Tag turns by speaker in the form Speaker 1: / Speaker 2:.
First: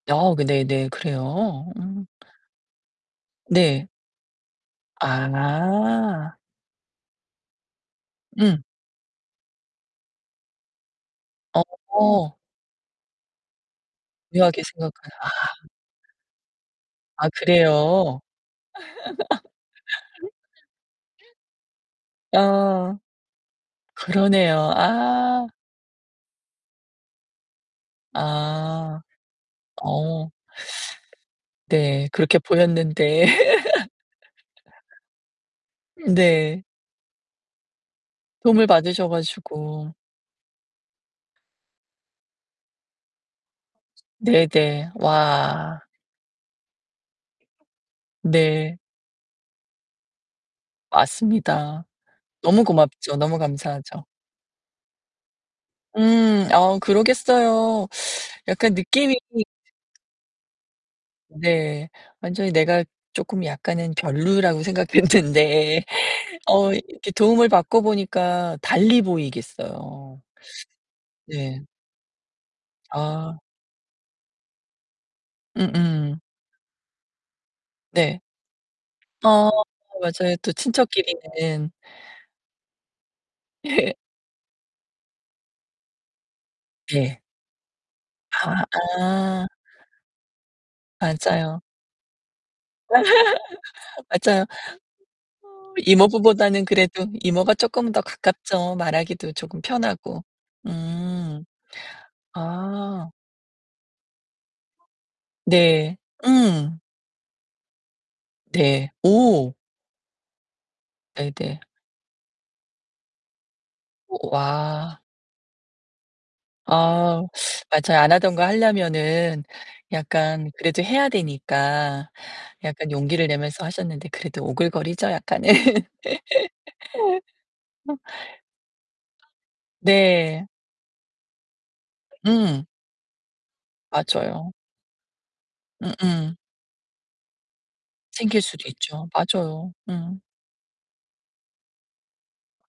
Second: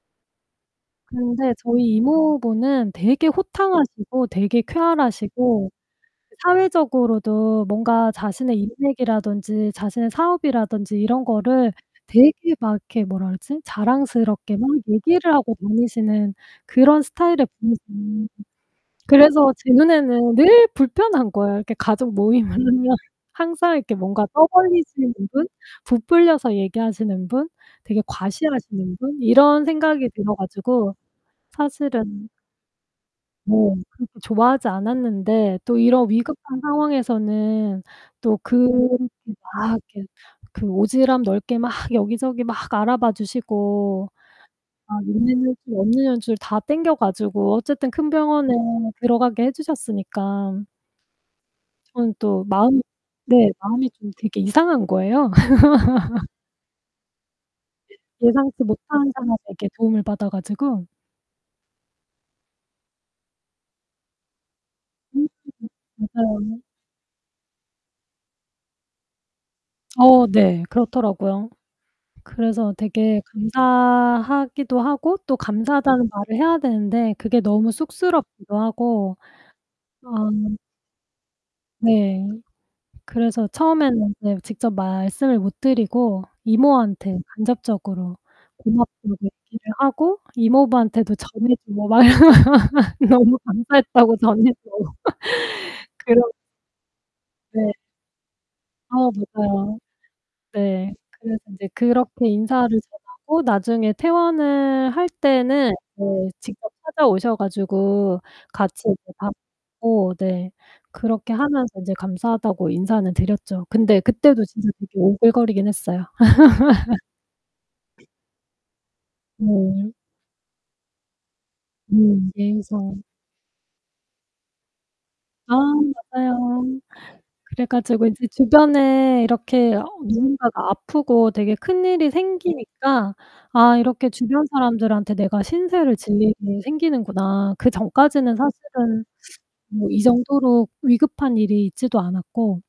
Speaker 1: 아 그 네네
Speaker 2: 근데
Speaker 1: 그래요?
Speaker 2: 저희
Speaker 1: 음.
Speaker 2: 이모부는 되게
Speaker 1: 네.
Speaker 2: 호탕하시고 되게 쾌활하시고
Speaker 1: 아.
Speaker 2: 사회적으로도 뭔가 자신의
Speaker 1: 음.
Speaker 2: 인맥이라든지 자신의 사업이라든지 이런 거를
Speaker 1: 어.
Speaker 2: 되게 막 이렇게 뭐라 그러지? 자랑스럽게
Speaker 1: 묘하게
Speaker 2: 막
Speaker 1: 생각하 아.
Speaker 2: 얘기를 하고 다니시는 그런
Speaker 1: 아,
Speaker 2: 스타일의
Speaker 1: 그래요?
Speaker 2: 분이세요. 그래서 제 눈에는 늘 불편한 거예요. 이렇게 가족 모임을 하면
Speaker 1: 어.
Speaker 2: 항상 이렇게 뭔가
Speaker 1: 그러네요.
Speaker 2: 떠벌리시는 분,
Speaker 1: 아.
Speaker 2: 부풀려서 얘기하시는 분, 되게 과시하시는
Speaker 1: 아.
Speaker 2: 분, 이런 생각이
Speaker 1: 어.
Speaker 2: 들어 가지고
Speaker 1: 네.
Speaker 2: 사실은
Speaker 1: 그렇게 보였는데.
Speaker 2: 네 그렇게 좋아하지 않았는데 또 이런 위급한
Speaker 1: 네.
Speaker 2: 상황에서는 또
Speaker 1: 도움을
Speaker 2: 그
Speaker 1: 받으셔
Speaker 2: 막
Speaker 1: 가지고.
Speaker 2: 이렇게 그 오지랖 넓게 막 여기저기 막 알아봐 주시고
Speaker 1: 네네.
Speaker 2: 막 있는 연줄,
Speaker 1: 와.
Speaker 2: 없는 연줄 다 당겨 가지고 어쨌든 큰 병원에
Speaker 1: 네.
Speaker 2: 들어가게 해 주셨으니까.
Speaker 1: 맞습니다.
Speaker 2: 저는 또
Speaker 1: 너무
Speaker 2: 마음이
Speaker 1: 고맙죠. 너무
Speaker 2: 네. 마음이
Speaker 1: 감사하죠.
Speaker 2: 좀 되게 이상한 거예요.
Speaker 1: 음. 아. 그러겠어요.
Speaker 2: 예 예상치
Speaker 1: 약간
Speaker 2: 못한
Speaker 1: 느낌이.
Speaker 2: 사람에게 도움을 받아 가지고.
Speaker 1: 네. 완전히 내가 조금 약간은 별로라고
Speaker 2: 음.
Speaker 1: 생각했는데
Speaker 2: 맞아요.
Speaker 1: 어 이 이렇게 도움을 받고 보니까 달리 보이겠어요.
Speaker 2: 어 네. 그렇더라고요.
Speaker 1: 네.
Speaker 2: 그래서 되게
Speaker 1: 아.
Speaker 2: 감사하기도 하고 또 감사하다는
Speaker 1: 음음.
Speaker 2: 말을 해야 되는데 그게 너무
Speaker 1: 네.
Speaker 2: 쑥스럽기도 하고.
Speaker 1: 어
Speaker 2: 아.
Speaker 1: 맞아요. 또 친척끼리는.
Speaker 2: 네. 그래서
Speaker 1: 예.
Speaker 2: 처음에는 이제 직접 말씀을 못 드리고 이모한테
Speaker 1: 네.
Speaker 2: 간접적으로
Speaker 1: 아.
Speaker 2: 고맙다고
Speaker 1: 아.
Speaker 2: 얘기를 하고 이모부한테도 전해
Speaker 1: 맞아요.
Speaker 2: 주고 막 "너무 감사했다고
Speaker 1: 맞아요.
Speaker 2: 전해 줘."
Speaker 1: 아
Speaker 2: 그런
Speaker 1: 이모부보다는 그래도 이모가
Speaker 2: 네.
Speaker 1: 조금 더 가깝죠.
Speaker 2: 어
Speaker 1: 말하기도 조금
Speaker 2: 맞아요.
Speaker 1: 편하고.
Speaker 2: 네. 그래서
Speaker 1: 음.
Speaker 2: 이제 그렇게 인사를
Speaker 1: 아.
Speaker 2: 전하고 나중에 퇴원을 할 때는
Speaker 1: 네.
Speaker 2: 네, 직접
Speaker 1: 음.
Speaker 2: 찾아오셔 가지고 같이
Speaker 1: 네.
Speaker 2: 이렇게 밥
Speaker 1: 오.
Speaker 2: 먹고 네 그렇게
Speaker 1: 네네.
Speaker 2: 하면서 이제 감사하다고 인사는 드렸죠. 근데
Speaker 1: 오
Speaker 2: 그때도 진짜 되게
Speaker 1: 와.
Speaker 2: 오글거리긴 했어요.
Speaker 1: 아 맞아요. 안 하던 거 하려면은
Speaker 2: 네.
Speaker 1: 약간 그래도 해야 되니까
Speaker 2: 음
Speaker 1: 약간
Speaker 2: 예의상.
Speaker 1: 용기를 내면서 하셨는데 그래도 오글거리죠, 약간은.
Speaker 2: 아 맞아요. 그래 가지고 이제 주변에 이렇게 어
Speaker 1: 네.
Speaker 2: 누군가가 아프고 되게 큰일이
Speaker 1: 음.
Speaker 2: 생기니까 '아, 이렇게 주변
Speaker 1: 맞아요.
Speaker 2: 사람들한테 내가 신세를 질
Speaker 1: 음음.
Speaker 2: 일이 생기는구나.' 그 전까지는
Speaker 1: 생길 수도
Speaker 2: 사실은
Speaker 1: 있죠. 맞아요.
Speaker 2: 뭐 이
Speaker 1: 음.
Speaker 2: 정도로 위급한 일이 있지도 않았고